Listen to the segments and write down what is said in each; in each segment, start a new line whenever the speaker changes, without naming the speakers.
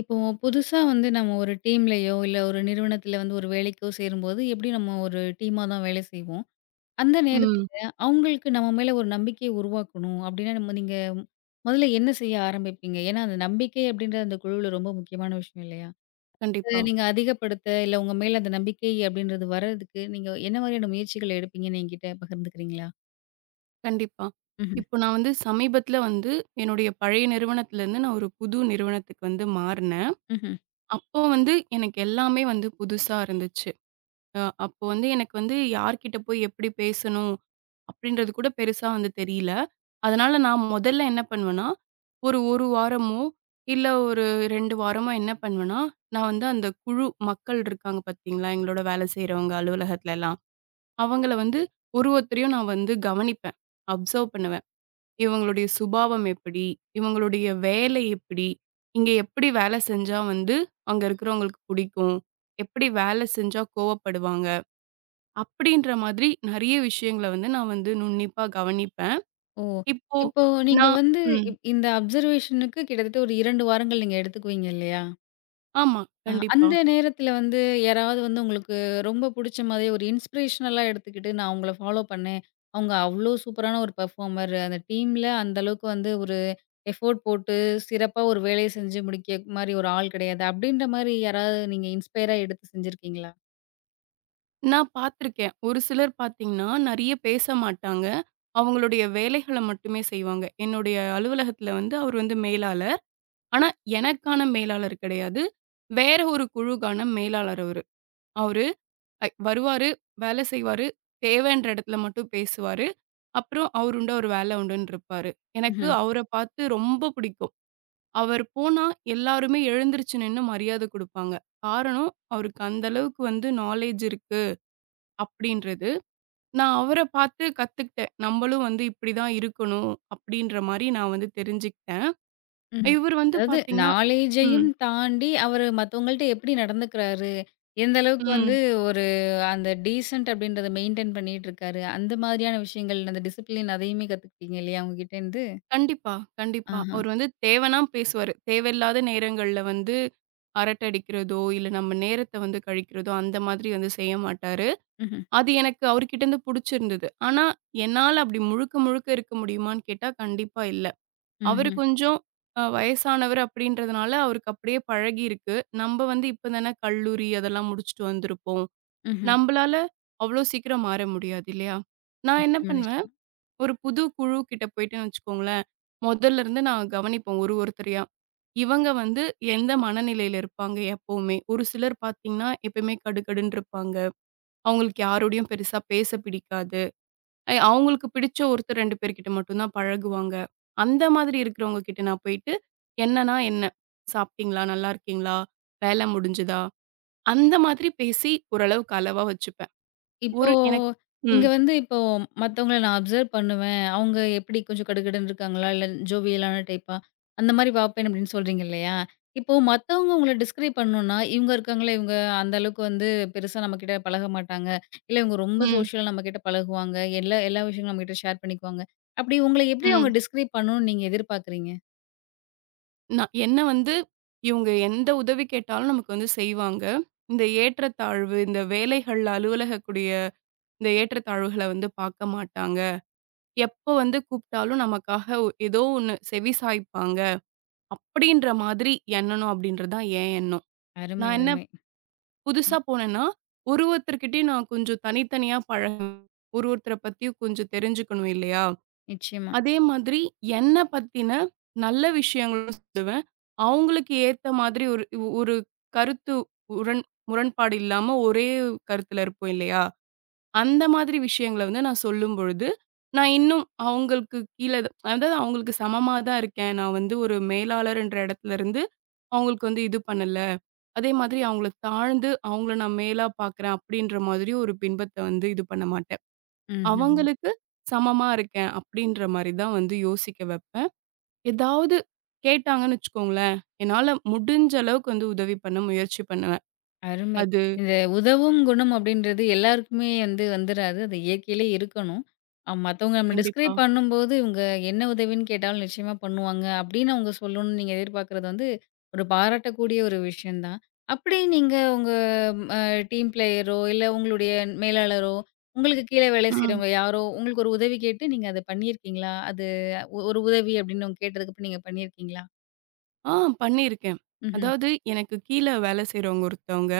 இப்போ புதுசா வந்து நம்ம ஒரு டீம்லயோ, இல்ல ஒரு நிறுவனத்தில வந்து ஒரு வேலைக்கோ சேரும்போது, எப்படி நம்ம ஒரு டீமா தான் வேலை செய்வோம். அந்த
ம்.
நேரத்தில அவங்களுக்கு நம்ம மேல ஒரு நம்பிக்கைய உருவாக்கணும் அப்படின்னா, நீங்க முதல்ல என்ன செய்ய ஆரம்பிப்பீங்க? ஏன்னா, அந்த நம்பிக்கை அப்படின்றது அந்த குழுவுல ரொம்ப முக்கியமான விஷயம் இல்லையா? அத
கண்டிப்பா,
நீங்க அதிகப்படுத்த, இல்ல உங்க மேல அந்த நம்பிக்கை அப்படின்றது வர்றதுக்கு, நீங்க என்ன மாதிரியான முயற்சிகள் எடுப்பீங்கன்னு என்கிட்ட பகிர்ந்துக்கிறீங்களா?
கண்டிப்பா.
ம்ஹ்ம்.
இப்போ நான் வந்து சமீபத்தில வந்து என்னுடைய பழைய நிறுவனத்திலேருந்து நான் ஒரு புது நிறுவனத்துக்கு வந்து மாறுனேன்.
ம்ஹ்ம்.
அப்போ வந்து எனக்கு எல்லாமே வந்து புதுசா இருந்துச்சு. அப்போ வந்து எனக்கு வந்து யார்கிட்ட போய் எப்படி பேசணும்? அப்படின்றது கூட பெருசா வந்து தெரியல. அதனால நான் முதல்ல என்ன பண்ணுவேன்னா, ஒரு 1 வாரமோ, இல்ல ஒரு 2 வாரமோ என்ன பண்ணுவேன்னா, நான் வந்து அந்த குழு மக்கள் இருக்காங்க பார்த்தீங்களா? எங்களோட வேலை செய்றவங்க அலுவலகத்துலலாம். அவங்கள வந்து ஒரு ஒருத்தரையும் நான் வந்து கவனிப்பேன். அப்சர்வ் பண்ணுவேன். இவங்களுடைய சுபாவம் எப்படி? இவங்களுடைய வேலை எப்படி? இங்க எப்படி வேலை செஞ்சா வந்து அங்க இருக்கிறவங்களுக்கு பிடிக்கும்? எப்படி வேலை செஞ்சா கோவப்படுவாங்க? அப்படின்ற மாதிரி நெறைய விஷயங்கள வந்து நான் வந்து நுண்ணிப்பா கவனிப்பேன்.
ஓ!
இப்போ
இப்போ நீங்க
நான்
வந்து
ம்.
இந்த அப்சர்வேஷனுக்கு கிட்டத்தட்ட ஒரு 2 வாரங்கள் நீங்க எடுத்துக்குவீங்க இல்லையா?
ஆமா. கண்டிப்பா.
அந்த நேரத்துல வந்து யாராவது வந்து உங்களுக்கு ரொம்ப புடிச்ச மாதிரி ஒரு இன்ஸ்பிரேஷனலா எடுத்துக்கிட்டு, நான் அவங்கள ஃபாலோ பண்ணேன். அவங்க அவ்ளோ சூப்பரான ஒரு பெர்ஃபார்மர். அந்த டீம்ல அந்த அளவுக்கு வந்து ஒரு எஃபோர்ட் போட்டு சிறப்பா ஒரு வேலைய செஞ்சு முடிக்க மாரி ஒரு ஆள் கிடையாது. அப்படின்ற மாரி யாராவது நீங்க இன்ஸ்பயரா எடுத்து செஞ்சிருக்கீங்களா?
நான் பார்த்துருக்கேன். ஒரு சிலர் பார்த்தீங்கன்னா, நெறைய பேச மாட்டாங்க. அவங்களுடைய வேலைகள மட்டுமே செய்வாங்க. என்னுடைய அலுவலகத்தில வந்து அவர் வந்து மேலாளர். ஆனா, எனக்கான மேலாளர் கிடையாது. வேற ஒரு குழுக்கான மேலாளர் அவரு. அவரு வருவாரு, வேலை செய்வாரு, தேவைன்ற இடத்துல மட்டும் பேசுவாரு. அப்புறம் அவருண்டு அவரு வேலை உண்டுன்னு இருப்பாரு. எனக்கு அவர பார்த்து ரொம்ப பிடிக்கும். அவர் போனா எல்லாருமே எழுந்திருச்சு நின்னு மரியாதை குடுப்பாங்க. காரணம், அவருக்கு அந்த அளவுக்கு வந்து நாலேட்ஜ் இருக்கு அப்படின்றது. நான் அவர பார்த்து கத்துக்கிட்டேன். நம்மளும் வந்து இப்படி தான் இருக்கணும் அப்படின்ற மாரி நான் வந்து தெரிஞ்சுக்கிட்டேன்.
ம்ஹ்ம்.
இவர் வந்து
அதாவது
பார்த்தீங்கன்னா ம்,
நாலேஜையும் தாண்டி அவரு மத்தவங்கள்ட்ட எப்படி நடந்துக்கிறாரு? எந்த அளவுக்கு வந்து
ம்.
ஒரு அந்த டீசென்ட் அப்படின்றத மெயின்டெயின் பண்ணிட்டுருக்காரு. அந்த மாதிரியான விஷயங்கள் அந்த டிசிப்ளின் அதையுமே கத்துக்கிட்டீங்க இல்லையா? அவங்க கிட்டேருந்து.
கண்டிப்பா, கண்டிப்பா.
ஆஹா.
அவரு வந்து தேவனா பேசுவாரு. தேவையில்லாத நேரங்கள்ல வந்து அரட்டை அடிக்கிறதோ, இல்ல நம்ம நேரத்த வந்து கழிக்கிறதோ, அந்த மாதிரி வந்து செய்ய மாட்டாரு.
ம்ஹ்ம்.
அது எனக்கு அவர்கிட்ட இருந்து புடிச்சிருந்தது. ஆனா, என்னால அப்படி முழுக்க முழுக்க இருக்க முடியுமான்னு கேட்டா, கண்டிப்பா இல்ல. அவரு
ம்ஹ்ம்.
கொஞ்சம் வயசானவர் அப்படின்றதுனால, அவருக்கு அப்படியே பழகியிருக்கு. நம்ப வந்து இப்ப தானே கல்லூரி அதெல்லாம் முடிச்சுட்டு வந்திருப்போம்.
ம்ஹ்ம்.
நம்பளால அவ்வளோ சீக்கிரம் மாற முடியாது இல்லையா? நான் என்ன
நிச்சயமா,
பண்ணுவேன்
நிச்சயமா.
ஒரு புது குழு கிட்ட போயிட்டேன்னு வச்சுக்கோங்களேன், மொதல்ல இருந்து நான் கவனிப்போம் ஒரு ஒருத்தரையா. இவங்க வந்து எந்த மனநிலையில இருப்பாங்க எப்பவுமே? ஒரு சிலர் பார்த்தீங்கன்னா, எப்பயுமே கடுகடுன்னு இருப்பாங்க. அவங்களுக்கு யாரோடையும் பெருசா பேச பிடிக்காது. அவங்களுக்கு பிடிச்ச ஒருத்தர் 2 பேர்கிட்ட மட்டும் தான் பழகுவாங்க. அந்த மாதிரி இருக்கிறவங்க கிட்ட நான் போயிட்டு, என்னன்னா என்ன? சாப்பிட்டீங்களா? நல்லா இருக்கீங்களா? வேலை முடிஞ்சுதா? அந்த மாதிரி பேசி ஓரளவுக்கு அளவா வச்சுப்பேன்.
இப்போ
ஒரு எனக்கு
நீங்க
ம்,
வந்து இப்போ மத்தவங்கள நான் அப்சர்வ் பண்ணுவேன். அவங்க எப்படி கொஞ்சம் கடுகடுன்னு இருக்காங்களா? இல்ல ஜோவியலான டைப்பா? அந்த மாரி பார்ப்பேன் அப்படின்னு சொல்றீங்க இல்லையா? இப்போ மத்தவங்க உங்கள டிஸ்கிரைப் பண்ணணும்னா, இவங்க இருக்காங்களே, இவங்க அந்த அளவுக்கு வந்து பெருசா நம்மகிட்ட பழக மாட்டாங்க. இல்ல இவங்க ரொம்ப
ம்,
சோஷியலா நம்மகிட்ட பழகுவாங்க. எல்லா எல்லா விஷயங்களும் நம்மகிட்ட ஷேர் பண்ணிக்குவாங்க. அப்படி உங்கள எப்படி அவங்க
ம்.
டிஸ்கிரைப் பண்ணணும்னு நீங்க எதிர்பார்க்குறீங்க?
நான் என்ன வந்து இவங்க எந்த உதவி கேட்டாலும் நமக்கு வந்து செய்வாங்க. இந்த ஏற்றத்தாழ்வு, இந்த வேலைகள்ல அலுவலகக்கூடிய இந்த ஏற்றத்தாழ்வுகள வந்து பார்க்க மாட்டாங்க. எப்ப வந்து கூப்பிட்டாலும் நமக்காக ஏதோ ஒண்ணு செவி சாய்ப்பாங்க. அப்படின்ற மாதிரி எண்ணணும் அப்படின்றது தான் என் எண்ணம்.
அருமை,
நான் என்ன
அருமை. அ
புதுசா போனேன்னா, ஒரு ஒருத்தர்கிட்டயும் நான் கொஞ்சம் தனித்தனியா பழகணும். ஒரு ஒருத்தர பத்தியும் கொஞ்சம் தெரிஞ்சுக்கணும் இல்லையா?
நிச்சயமா.
அதே மாதிரி என்ன பத்தின நல்ல விஷயங்களும் சொல்லுவேன். அவங்களுக்கு ஏத்த மாதிரி ஒரு ஒரு கருத்து உரண் முரண்பாடு இல்லாம ஒரே கருத்துல இருப்போம் இல்லையா? அந்த மாதிரி விஷயங்கள வந்து நான் சொல்லும்பொழுது, நான் இன்னும் அவங்களுக்கு கீழ அதாவது அவங்களுக்கு சமமா தான் இருக்கேன். நான் வந்து ஒரு மேலாளர்ன்ற இடத்துல இருந்து அவங்களுக்கு வந்து இது பண்ணல. அதே மாதிரி அவங்கள தாழ்ந்து அவங்கள நான் மேலா பார்க்குறேன் அப்படின்ற மாதிரி ஒரு பின்பத்த வந்து இது பண்ண மாட்டேன்.
ம்ஹ்ம்.
அவங்களுக்கு சமமா இருக்கேன் அப்படின்ற மாரி தான் வந்து யோசிக்க வைப்பேன். ஏதாவது கேட்டாங்கன்னு வச்சுக்கோங்களேன், என்னால முடிஞ்ச அளவுக்கு வந்து உதவி பண்ண முயற்சி பண்ணுவேன்.
அருமை.
அது
இந்த உதவும் குணம் அப்படின்றது எல்லாருக்குமே வந்து வந்துராது. அது இயற்கையிலே இருக்கணும். மத்தவங்க நம்ம
கண்டிப்பா.
டிஸ்கிரைப் பண்ணும்போது, இவங்க என்ன உதவின்னு கேட்டாலும் நிச்சயமா பண்ணுவாங்க. அப்படின்னு அவங்க சொல்லணும்னு நீங்க எதிர்பார்க்கிறது வந்து, ஒரு பாராட்டக்கூடிய ஒரு விஷயம் தான். அப்படி நீங்க உங்க அ டீம் பிளேயரோ, இல்ல உங்களுடைய மேலாளரோ, உங்களுக்கு கீழ வேலை
ம்.
செய்றவங்க யாரோ, உங்களுக்கு ஒரு உதவி கேட்டு நீங்க அத பண்ணியிருக்கீங்களா? அது ஒரு உதவி அப்படின்னு அவங்க கேட்டதுக்கு அப்புறம் நீங்க பண்ணியிருக்கீங்களா?
ஆ பண்ணியிருக்கேன்.
ம்ஹ்ம்.
அதாவது எனக்கு கீழ வேலை செய்றவங்க ஒருத்தவங்க,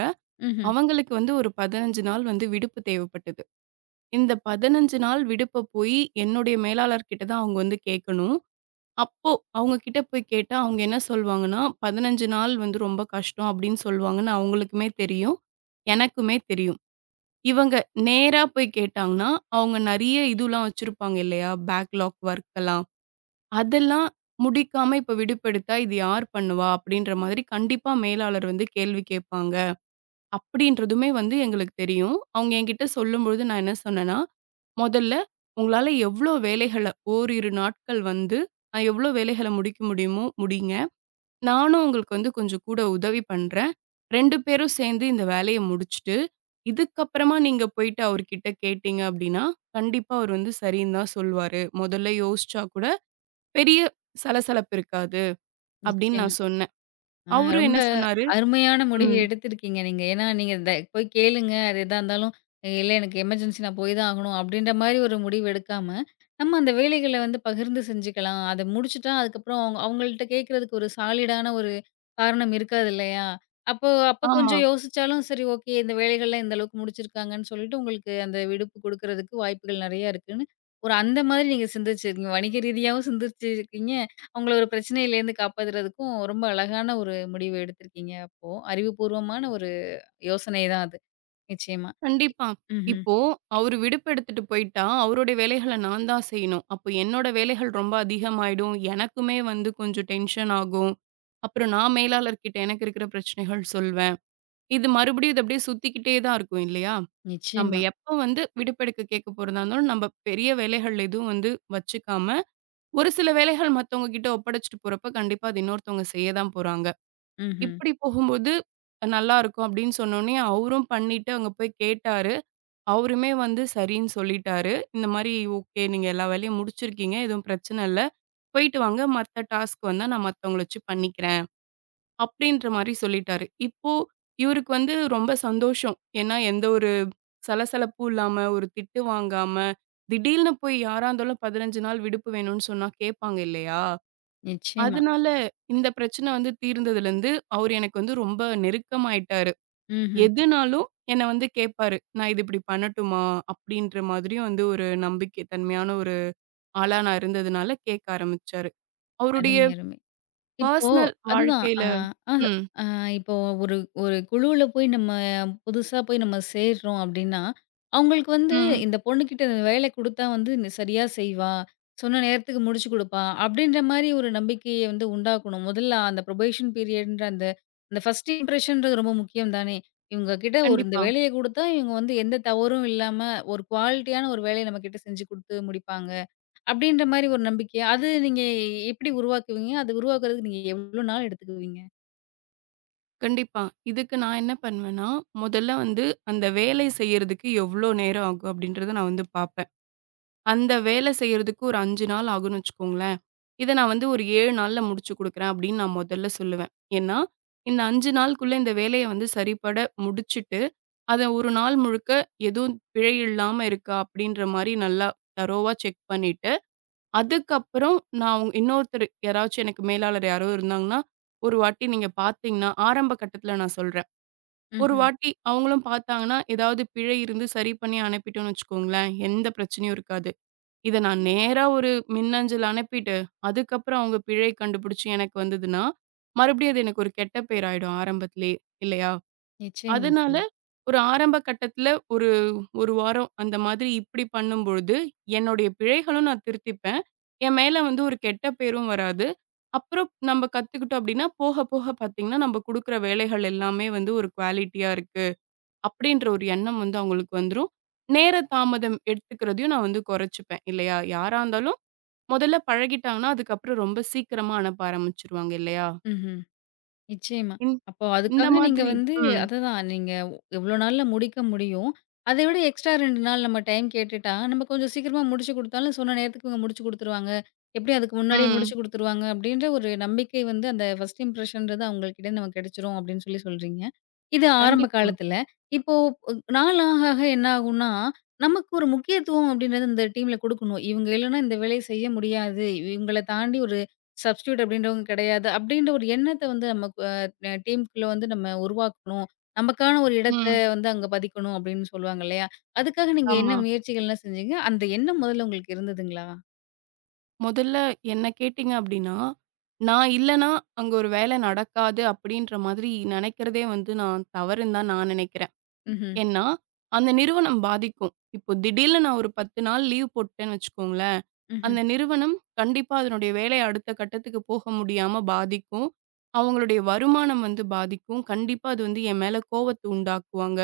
ம்ஹ்ம்.
அவங்களுக்கு வந்து ஒரு 15 நாள் வந்து விடுப்பு தேவைப்பட்டது. இந்த 15 நாள் விடுப்ப போய் என்னுடைய மேலாளர் கிட்ட தான் அவங்க வந்து கேட்கணும். அப்போ அவங்க கிட்ட போய் கேட்டா, அவங்க என்ன சொல்வாங்கன்னா, "15 நாள் வந்து ரொம்ப கஷ்டம்" அப்படின்னு சொல்வாங்கன்னு அவங்களுக்குமே தெரியும், எனக்குமே தெரியும். இவங்க நேரா போய் கேட்டாங்கன்னா, அவங்க நெறைய இதுலாம் வச்சிருப்பாங்க இல்லையா? பேக்லாக் ஒர்க்லாம். அதெல்லாம் முடிக்காம இப்ப விடுப்பெடுத்தா, இது யார் பண்ணுவா? அப்படின்ற மாதிரி கண்டிப்பா மேலாளர் வந்து கேள்வி கேட்பாங்க. அப்படின்றதுமே வந்து எங்களுக்கு தெரியும். அவங்க என்கிட்ட சொல்லும்பொழுது நான் என்ன சொன்னேன்னா, "முதல்ல உங்களால எவ்ளோ வேலைகள ஓரிரு நாட்கள் வந்து எவ்ளோ வேலைகள முடிக்க முடியுமோ முடிங்க. நானும் உங்களுக்கு வந்து கொஞ்சம் கூட உதவி பண்றேன். 2 பேரும் சேர்ந்து இந்த வேலைய முடிச்சுட்டு" இதுக்கப்புறமா நீங்க போயிட்டு அவர்கிட்ட கேட்டீங்க அப்டின்னா, கண்டிப்பா அவர் வந்து சரின்னு தான் சொல்வாரு. முதல்ல யோசிச்சா கூட பெரிய சலசலப்பு இருக்காது அப்டின்னு
நிச்சயமா.
நான் சொன்னேன். அவரும்
ரொம்ப
என்ன சொன்னாரு
அருமையான முடிவு
ம்.
எடுத்திருக்கீங்க நீங்க. ஏன்னா, நீங்க த போய் கேளுங்க. அது எதா இருந்தாலும், இல்ல எனக்கு எமர்ஜென்சி நான் போய் தான் ஆகணும் அப்டின்ற மாரி ஒரு முடிவு எடுக்காம, நம்ம அந்த வேலைகள வந்து பகிர்ந்து செஞ்சுக்கலாம். அத முடிச்சுட்டா அதுக்கப்புறம் அவங்க அவங்கள்ட்ட கேட்கறதுக்கு ஒரு சாலிடான ஒரு காரணம் இருக்காது இல்லையா? அப்போ அப்போ
ஆமா.
கொஞ்சம் யோசிச்சாலும் சரி ஓகே இந்த வேலைகள்லாம் இந்த அளவுக்கு முடிச்சிருக்காங்கன்னு சொல்லிட்டு உங்களுக்கு அந்த விடுப்பு குடுக்குறதுக்கு வாய்ப்புகள் நெறைய இருக்குன்னு, ஒரு அந்த மாதிரி நீங்க சிந்திச்சிருக்கீங்க. வணிக ரீதியாவும் சிந்திச்சிருக்கீங்க. அவங்கள ஒரு பிரச்சனையிலேருந்து காப்பாத்துறதுக்கும் ரொம்ப அழகான ஒரு முடிவு எடுத்திருக்கீங்க அப்போ. அறிவுபூர்வமான ஒரு யோசனை தான் அது. நிச்சயமா.
கண்டிப்பா.
ம்ஹ்ம்.
இப்போ அவரு விடுப்பு எடுத்துட்டு போயிட்டா, அவருடைய வேலைகள நான் தான் செய்யணும். அப்போ என்னோட வேலைகள் ரொம்ப அதிகமாயிடும். எனக்குமே வந்து கொஞ்சம் டென்ஷன் ஆகும். அப்புறம் நான் மேலாளர்கிட்ட எனக்கு இருக்கிற பிரச்சனைகள் சொல்வேன். இது மறுபடியும் இது அப்டியே சுத்திக்கிட்டே தான் இருக்கும் இல்லையா? நம்ம
நிச்சயமா.
எப்போ வந்து விடுப்பெடுக்க கேட்க போறதா இருந்தாலும், நம்ம பெரிய வேலைகள் எதுவும் வந்து வச்சுக்காம, ஒரு சில வேலைகள் மத்தவங்க கிட்ட ஒப்படைச்சுட்டு போறப்ப, கண்டிப்பா அது இன்னொருத்தவங்க செய்ய தான் போறாங்க.
ம்ஹ்ம்.
இப்படி போகும்போது நல்லாருக்கும் அப்படின்னு சொன்னோனே, அவரும் பண்ணிட்டு அங்க போய் கேட்டாரு. அவருமே வந்து சரின்னு சொல்லிட்டாரு. இந்த மாரி ஓகே நீங்க எல்லா வேலையும் முடிச்சிருக்கீங்க. எதுவும் பிரச்சனை இல்ல. போயிட்டு வாங்க. மத்த டாஸ்க் வந்தா நான் மத்தவங்கள வச்சு பண்ணிக்கிறேன். அப்படின்ற மாரி சொல்லிட்டாரு. இப்போ இவருக்கு வந்து ரொம்ப சந்தோஷம். ஏன்னா எந்த ஒரு சலசலப்பு இல்லாம, ஒரு திட்டு வாங்காம, திடீர்னு போய் யாரா இருந்தாலும் 15 நாள் விடுப்பு வேணும்னு சொன்னா கேட்பாங்க இல்லையா?
நிச்சயமா.
அதனால இந்த பிரச்சனை வந்து தீர்ந்ததுலருந்து, அவரு எனக்கு வந்து ரொம்ப நெருக்கமாயிட்டாரு.
ம்ஹ்ம்.
எதுனாலும் என்ன வந்து கேட்பாரு. "நான் இது இப்படி பண்ணட்டுமா?" அப்படின்ற மாதிரியும் வந்து ஒரு நம்பிக்கை தன்மையான ஒரு ஆளா நான் இருந்ததுனால கேட்க ஆரம்பிச்சாரு. அவருடைய
அருமை, அருமை. இப்போ
பர்சனல்
அதுதான்.
வாழ்க்கையில
அ அ
ம்,
அ இப்போ ஒரு ஒரு குழுவுல போய் நம்ம புதுசா போய் நம்ம சேர்றோம் அப்டின்னா, அவங்களுக்கு வந்து
ம்.
இந்த பொண்ணுகிட்ட வேலை குடுத்தா வந்து நீ சரியா செய்வா, சொன்ன நேரத்துக்கு முடிச்சு குடுப்பா, அப்டின்ற மாரி ஒரு நம்பிக்கைய வந்து உண்டாக்கணும். முதல்ல அந்த புரொபேஷன் பீரியட்ன்ற அந்த அந்த ஃபர்ஸ்ட் இம்ப்ரஷன்றது ரொம்ப முக்கியம் தானே! இவங்க கிட்ட ஒரு இந்த
கண்டிப்பா.
வேலைய குடுத்தா, இவங்க வந்து எந்த தவறும் இல்லாம ஒரு குவாலிட்டியான ஒரு வேலைய நம்மகிட்ட செஞ்சு குடுத்து முடிப்பாங்க. அப்படின்ற மாரி ஒரு நம்பிக்கை. அது நீங்க எப்படி உருவாக்குவீங்க? அது உருவாக்குறதுக்கு நீங்க எவ்வளோ நாள் எடுத்துக்குவீங்க?
கண்டிப்பா. இதுக்கு நான் என்ன பண்ணுவேன்னா, முதல்ல வந்து அந்த வேலை செய்யறதுக்கு எவ்ளோ நேரம் ஆகும் அப்படின்றத நான் வந்து பார்ப்பேன். அந்த வேலை செய்யறதுக்கு ஒரு 5 நாள் ஆகும்னு வச்சுக்கோங்களேன். இத நான் வந்து ஒரு 7 நாள்ல முடிச்சு குடுக்குறேன் அப்படின்னு நான் முதல்ல சொல்லுவேன். ஏன்னா, இந்த 5 நாளுக்குள்ள இந்த வேலைய வந்து சரிபட முடிச்சுட்டு, அத ஒரு நாள் முழுக்க எதுவும் பிழை இல்லாம இருக்கா அப்படின்ற மாரி நல்லா தரோவா செக் பண்ணிட்டு, அதுக்கப்புறம் நான் இன்னொருத்தர் யாராச்சும் எனக்கு மேலாளர் யாரோ இருந்தாங்கன்னா, ஒரு வாட்டி நீங்க பார்த்தீங்கன்னா ஆரம்ப கட்டத்தில நான் சொல்றேன். ஒரு
ம்ஹ்ம்.
வாட்டி அவங்களும் பார்த்தாங்கன்னா, ஏதாவது பிழை இருந்து சரி பண்ணி அனுப்பிட்டோம்னு வச்சுக்கோங்களேன், எந்த பிரச்சனையும் இருக்காது. இத நான் நேரா ஒரு மின்னஞ்சல் அனுப்பிட்டு, அதுக்கப்புறம் அவங்க பிழை கண்டுபிடிச்சு எனக்கு வந்ததுன்னா, மறுபடியும் அது எனக்கு ஒரு கெட்ட பேர் ஆயிடும் ஆரம்பத்திலேயே, இல்லையா?
நிச்சயமா,
அதனால
நிச்சயமா.
ஒரு ஆரம்ப கட்டத்தில ஒரு 1 வாரம் அந்த மாதிரி இப்படி பண்ணும்பொழுது, என்னுடைய பிழைகளும் நான் திருத்திப்பேன். என் மேல வந்து ஒரு கெட்ட பேரும் வராது. அப்புறம் நம்ம கத்துக்கிட்டோம் அப்படின்னா, போக போக பார்த்தீங்கன்னா, நம்ம குடுக்குற வேலைகள் எல்லாமே வந்து ஒரு குவாலிட்டியா இருக்கு. அப்படின்ற ஒரு எண்ணம் வந்து அவங்களுக்கு வந்துரும். நேர தாமதம் எடுத்துக்கிறதையும் நான் வந்து குறைச்சுப்பேன் இல்லையா? யாரா இருந்தாலும் முதல்ல பழகிட்டாங்கன்னா, அதுக்கப்புறம் ரொம்ப சீக்கிரமா அனுப்ப ஆரம்பிச்சுருவாங்க இல்லையா?
ம்ஹ்ம். நிச்சயமா.
இந்
அப்போ
இந்த
அதுக்காக நீங்க
மாதிரி
வந்து
ம்,
அதுதான் நீங்க எவ்வளோ நாள்ல முடிக்க முடியும். அதை விட எக்ஸ்ட்ரா 2 நாள் நம்ம டைம் கேட்டுட்டா, நம்ம கொஞ்சம் சீக்கிரமா முடிச்சு குடுத்தாலும் சொன்ன நேரத்துக்கு இவங்க முடிச்சு குடுத்துருவாங்க. எப்படியும் அதுக்கு முன்னாடியே
ம்.
முடிச்சு குடுத்துருவாங்க அப்படின்ற ஒரு நம்பிக்கை வந்து அந்த ஃபர்ஸ்ட் இம்ப்ரஷன்றது அவங்ககிட்ட நமக்கு கிடைச்சிரும் அப்படின்னு சொல்லி சொல்றீங்க. இது ஆரம்ப
கண்டிப்பா.
காலத்துல. இப்போ நாள் ஆக ஆக என்ன ஆகும்னா, நமக்கு ஒரு முக்கியத்துவம் அப்படின்றது இந்த டீம்ல குடுக்கணும். இவங்க இல்லன்னா இந்த வேலைய செய்ய முடியாது. இவங்கள தாண்டி ஒரு சப்ஸ்டிட்யூட் அப்படின்றவங்க கிடையாது. அப்படின்ற ஒரு எண்ணத்த வந்து நம்ம டீமுக்குள்ள வந்து நம்ம உருவாக்கணும். நமக்கான ஒரு இடத்த
ம்.
வந்து அங்க பதிக்கணும் அப்படின்னு சொல்லுவாங்க இல்லையா? அதுக்காக நீங்க என்ன
ஆமா.
முயற்சிகள்லாம் செஞ்சீங்க? அந்த எண்ணம் முதல்ல உங்களுக்கு இருந்ததுங்களா?
முதல்ல என்ன கேட்டீங்க அப்படின்னா, நான் இல்லன்னா அங்க ஒரு வேலை நடக்காது அப்படின்ற மாதிரி நினைக்கிறதே வந்து நான் தவறுன்னு தான் நான் நினைக்கிறேன்.
ம்ஹ்ம்.
ஏன்னா, அந்த நிறுவனம் பாதிக்கும். இப்போ திடீல்னு நான் ஒரு 10 நாள் லீவ் போட்டேன்னு வச்சுக்கோங்களேன்,
ம்ஹ்ம்.
அந்த நிறுவனம் கண்டிப்பா அதனுடைய வேலைய அடுத்த கட்டத்துக்கு போக முடியாம பாதிக்கும். அவங்களுடைய வருமானம் வந்து பாதிக்கும். கண்டிப்பா அது வந்து என் மேல கோவத்த உண்டாக்குவாங்க.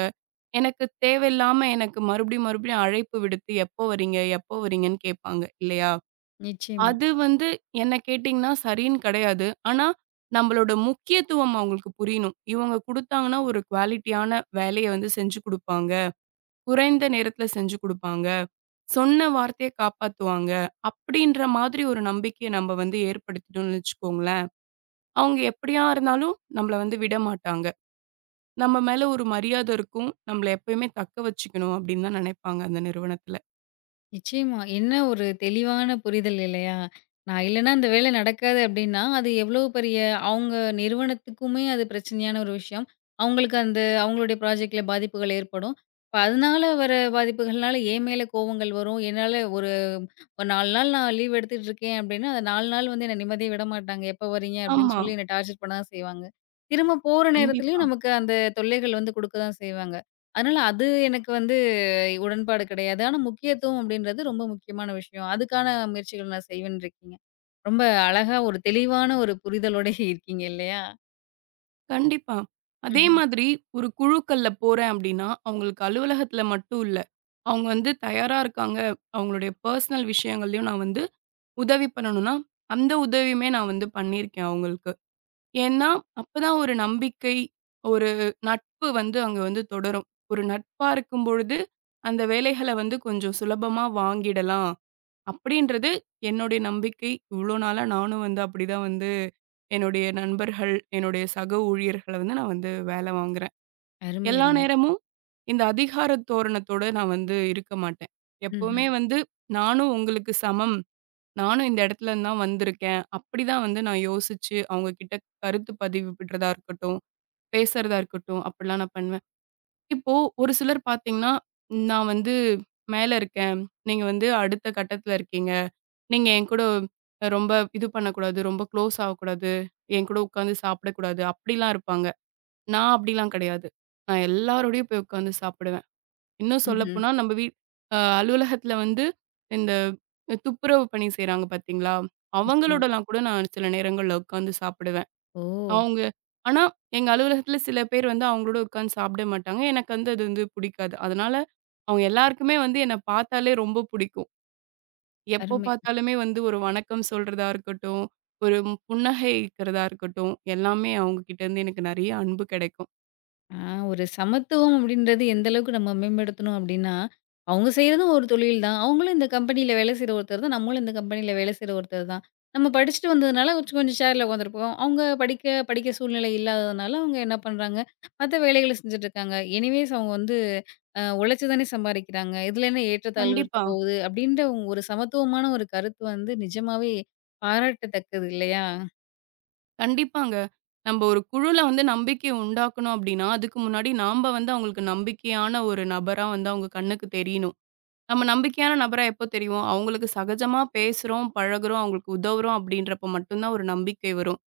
எனக்கு தேவையில்லாம எனக்கு மறுபடியும் மறுபடியும் அழைப்பு விடுத்து, "எப்போ வரீங்க? எப்போ வரீங்கன்னு?" கேட்பாங்க இல்லையா?
நிச்சயமா,
அது வந்து என்ன கேட்டீங்கன்னா சரின்னு கிடையாது. ஆனா, நம்மளோட முக்கியத்துவம் அவங்களுக்கு புரியணும். இவங்க குடுத்தாங்கன்னா ஒரு குவாலிட்டியான வேலைய வந்து செஞ்சு குடுப்பாங்க. குறைந்த நேரத்துல செஞ்சு குடுப்பாங்க. சொன்ன வார்த்தைய காப்பாத்துவாங்க. அப்படின்ற மாதிரி ஒரு நம்பிக்கைய நம்ம வந்து ஏற்படுத்திட்டோம்னு வச்சுக்கோங்களேன், அவங்க எப்படியா இருந்தாலும் நம்மள வந்து விடமாட்டாங்க. நம்ம மேல ஒரு மரியாத இருக்கும். நம்மள எப்பயுமே தக்க வச்சுக்கணும் அப்படின்னு தான் நினைப்பாங்க அந்த நிறுவனத்துல.
நிச்சயமா. என்ன ஒரு தெளிவான புரிதல் இல்லையா? நான் இல்லன்னா அந்த வேலை நடக்காது அப்படின்னா, அது எவ்வளவு பெரிய அவங்க நிறுவனத்துக்குமே அது பிரச்சனையான ஒரு விஷயம். அவங்களுக்கு அந்த அவங்களுடைய ப்ராஜெக்ட்ல பாதிப்புகள் ஏற்படும். இப்ப அதனால வர பாதிப்புகள்னால என் மேல கோவங்கள் வரும். என்னால ஒரு ஒரு 4 நாள் நான் லீவ் எடுத்துட்டு இருக்கேன் அப்படின்னா, அந்த 4 நாள் வந்து என்ன நிம்மதியா விடமாட்டாங்க. எப்ப வரீங்க அப்படின்னு
ஆமா.
சொல்லி என்ன டார்ச்சர் பண்ண தான் செய்வாங்க. திரும்ப போற
கண்டிப்பா,
நேரத்துலயும் நமக்கு அந்த தொல்லைகள் வந்து குடுக்க தான் செய்வாங்க. அதனால அது எனக்கு வந்து உடன்பாடு கிடையாது. ஆனா முக்கியத்துவம் அப்படின்றது ரொம்ப முக்கியமான விஷயம். அதுக்கான முயற்சிகள் நான் செய்வேன்னு இருக்கீங்க. ரொம்ப அழகா ஒரு தெளிவான ஒரு புரிதலோட இருக்கீங்க இல்லையா?
கண்டிப்பா. அதே
ம்ஹ்ம்.
மாதிரி ஒரு குழுக்கள்ல போறேன் அப்படின்னா, அவங்களுக்கு அலுவலகத்துல மட்டும் இல்ல. அவங்க வந்து தயாரா இருக்காங்க. அவங்களுடைய பெர்சனல் விஷயங்கள்லயும் நான் வந்து உதவி பண்ணணும்னா, அந்த உதவியுமே நான் வந்து பண்ணியிருக்கேன் அவங்களுக்கு. ஏன்னா, அப்பதான் ஒரு நம்பிக்கை, ஒரு நட்பு வந்து அங்க வந்து தொடரும். ஒரு நட்பா இருக்கும்பொழுது, அந்த வேலைகள வந்து கொஞ்சம் சுலபமா வாங்கிடலாம். அப்படின்றது என்னுடைய நம்பிக்கை. இவ்ளோ நாளா நானும் வந்து அப்படிதான் வந்து என்னுடைய நண்பர்கள், என்னுடைய சக ஊழியர்கள வந்து நான் வந்து வேல வாங்குறேன்.
அருமை,
எல்லா
அருமை.
நேரமும் இந்த அதிகார தோரணத்தோட நான் வந்து இருக்க மாட்டேன்.
ம்ஹ்ம்,
எப்பவுமே வந்து நானும் உங்களுக்கு சமம். நானும் இந்த இடத்துல இருந்து தான் வந்திருக்கேன். அப்படிதான் வந்து நான் யோசிச்சு, அவங்க கிட்ட கருத்து பதிவிடுறதா இருக்கட்டும், பேசுறதா இருக்கட்டும், அப்படிலாம் நான் பண்ணுவேன். இப்போ ஒரு சிலர் பார்த்தீங்கன்னா, நான் வந்து மேல இருக்கேன். நீங்க வந்து அடுத்த கட்டத்துல இருக்கீங்க. நீங்க என்கூட ரொம்ப இது பண்ணக்கூடாது, ரொம்ப குளோஸ் ஆகக்கூடாது, என்கூட உட்காந்து சாப்பிடக்கூடாது அப்படிலாம் இருப்பாங்க. நான் அப்படிலாம் கிடையாது. நான் எல்லாரோடையும் போய் உட்காந்து சாப்பிடுவேன். இன்னும்
ம்ஹ்ம்.
சொல்லப்போனா நம்ம வீ அ அலுவலகத்தில வந்து இந்த துப்புரவு பணி செய்றாங்க பார்த்தீங்களா?
நிச்சயமா.
அவங்களோடலாம் கூட நான் சில நேரங்கள்ல உட்காந்து சாப்பிடுவேன்.
ஓ!
அவங்க ஆனா எங்க அலுவலகத்தில சில பேர் வந்து அவங்களோட உட்காந்து சாப்பிட மாட்டாங்க. எனக்கு வந்து அது வந்து பிடிக்காது. அதனால அவங்க எல்லாருக்குமே வந்து என்ன பார்த்தாலே ரொம்ப பிடிக்கும். எப்போ
அருமை.
பார்த்தாலுமே வந்து ஒரு வணக்கம் சொல்றதா இருக்கட்டும், ஒரு புன்னகைக்கிறதா இருக்கட்டும், எல்லாமே அவங்க கிட்ட இருந்து எனக்கு நெறைய அன்பு கிடைக்கும்.
ஆ ஒரு சமத்துவம் அப்படின்றது எந்த அளவுக்கு நம்ம மேம்படுத்தணும் அப்படின்னா, அவங்க செய்றதும் ஒரு தொழில் தான். அவங்களும் இந்த கம்பெனியில வேலை செய்ற ஒருத்தர் தான். நம்மளும் இந்த கம்பெனியில வேலை செய்ற ஒருத்தர் தான். நம்ம படிச்சுட்டு வந்ததுனால கொஞ்சம் கொஞ்சம் சேர்ல உட்காந்துருப்போம். அவங்க படிக்க படிக்க சூழ்நிலை இல்லாததுனால அவங்க என்ன பண்றாங்க, மத்த வேலைகள செஞ்சுட்டுருக்காங்க. எனிவேஸ் அவங்க வந்து உழைச்சு தானே சம்பாரிக்கிறாங்க. இதுல என்ன ஏற்றத்தாழ்வு இருக்க
கண்டிப்பா.
போகுது அப்படின்ற ஒரு சமத்துவமான ஒரு கருத்து வந்து நிஜமாவே பாராட்டத்தக்கது இல்லையா?
கண்டிப்பாங்க. நம்ப ஒரு குழுல வந்து நம்பிக்கைய உண்டாக்கணும் அப்டின்னா, அதுக்கு முன்னாடி நாம்ப வந்து அவங்களுக்கு நம்பிக்கையான ஒரு நபரா வந்து அவங்க கண்ணுக்கு தெரியணும். நம்ம நம்பிக்கையான நபரா எப்போ தெரிவோம்? அவங்களுக்கு சகஜமா பேசுறோம், பழகுறோம், அவங்களுக்கு உதவுறோம் அப்டின்றப்ப மட்டும் தான் ஒரு நம்பிக்கை வரும்.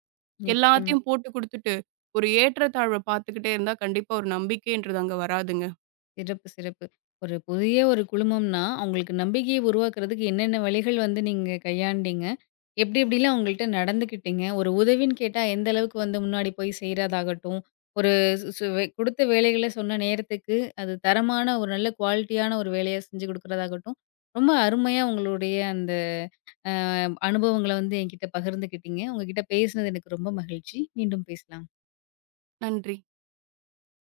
நிச்சயமா.
எல்லாத்தையும் போட்டு குடுத்துட்டு, ஒரு ஏற்றத்தாழ்வ பார்த்துக்கிட்டே இருந்தா கண்டிப்பா ஒரு நம்பிக்கைன்றது அங்க வராதுங்க.
சிறப்பு, சிறப்பு. ஒரு புதிய ஒரு குழுமம்னா, அவங்களுக்கு நம்பிக்கைய உருவாக்குறதுக்கு என்னென்ன வழிகள் வந்து நீங்க கையாண்டீங்க? எப்டி எப்டிலாம் அவங்கள்ட்ட நடந்துக்கிட்டீங்க? ஒரு உதவின்னு கேட்டா எந்த அளவுக்கு வந்து முன்னாடி போய் செய்றதாகட்டும், ஒரு சு சு வே குடுத்த வேலைகள சொன்ன நேரத்துக்கு அது தரமான ஒரு நல்ல குவாலிட்டியான ஒரு வேலையா செஞ்சு குடுக்குறதாகட்டும், ரொம்ப அருமையா உங்களுடைய அந்த அ அனுபவங்கள வந்து என்கிட்ட பகிர்ந்துக்கிட்டீங்க. உங்ககிட்ட பேசினது எனக்கு ரொம்ப மகிழ்ச்சி. மீண்டும் பேசலாம்.
நன்றி.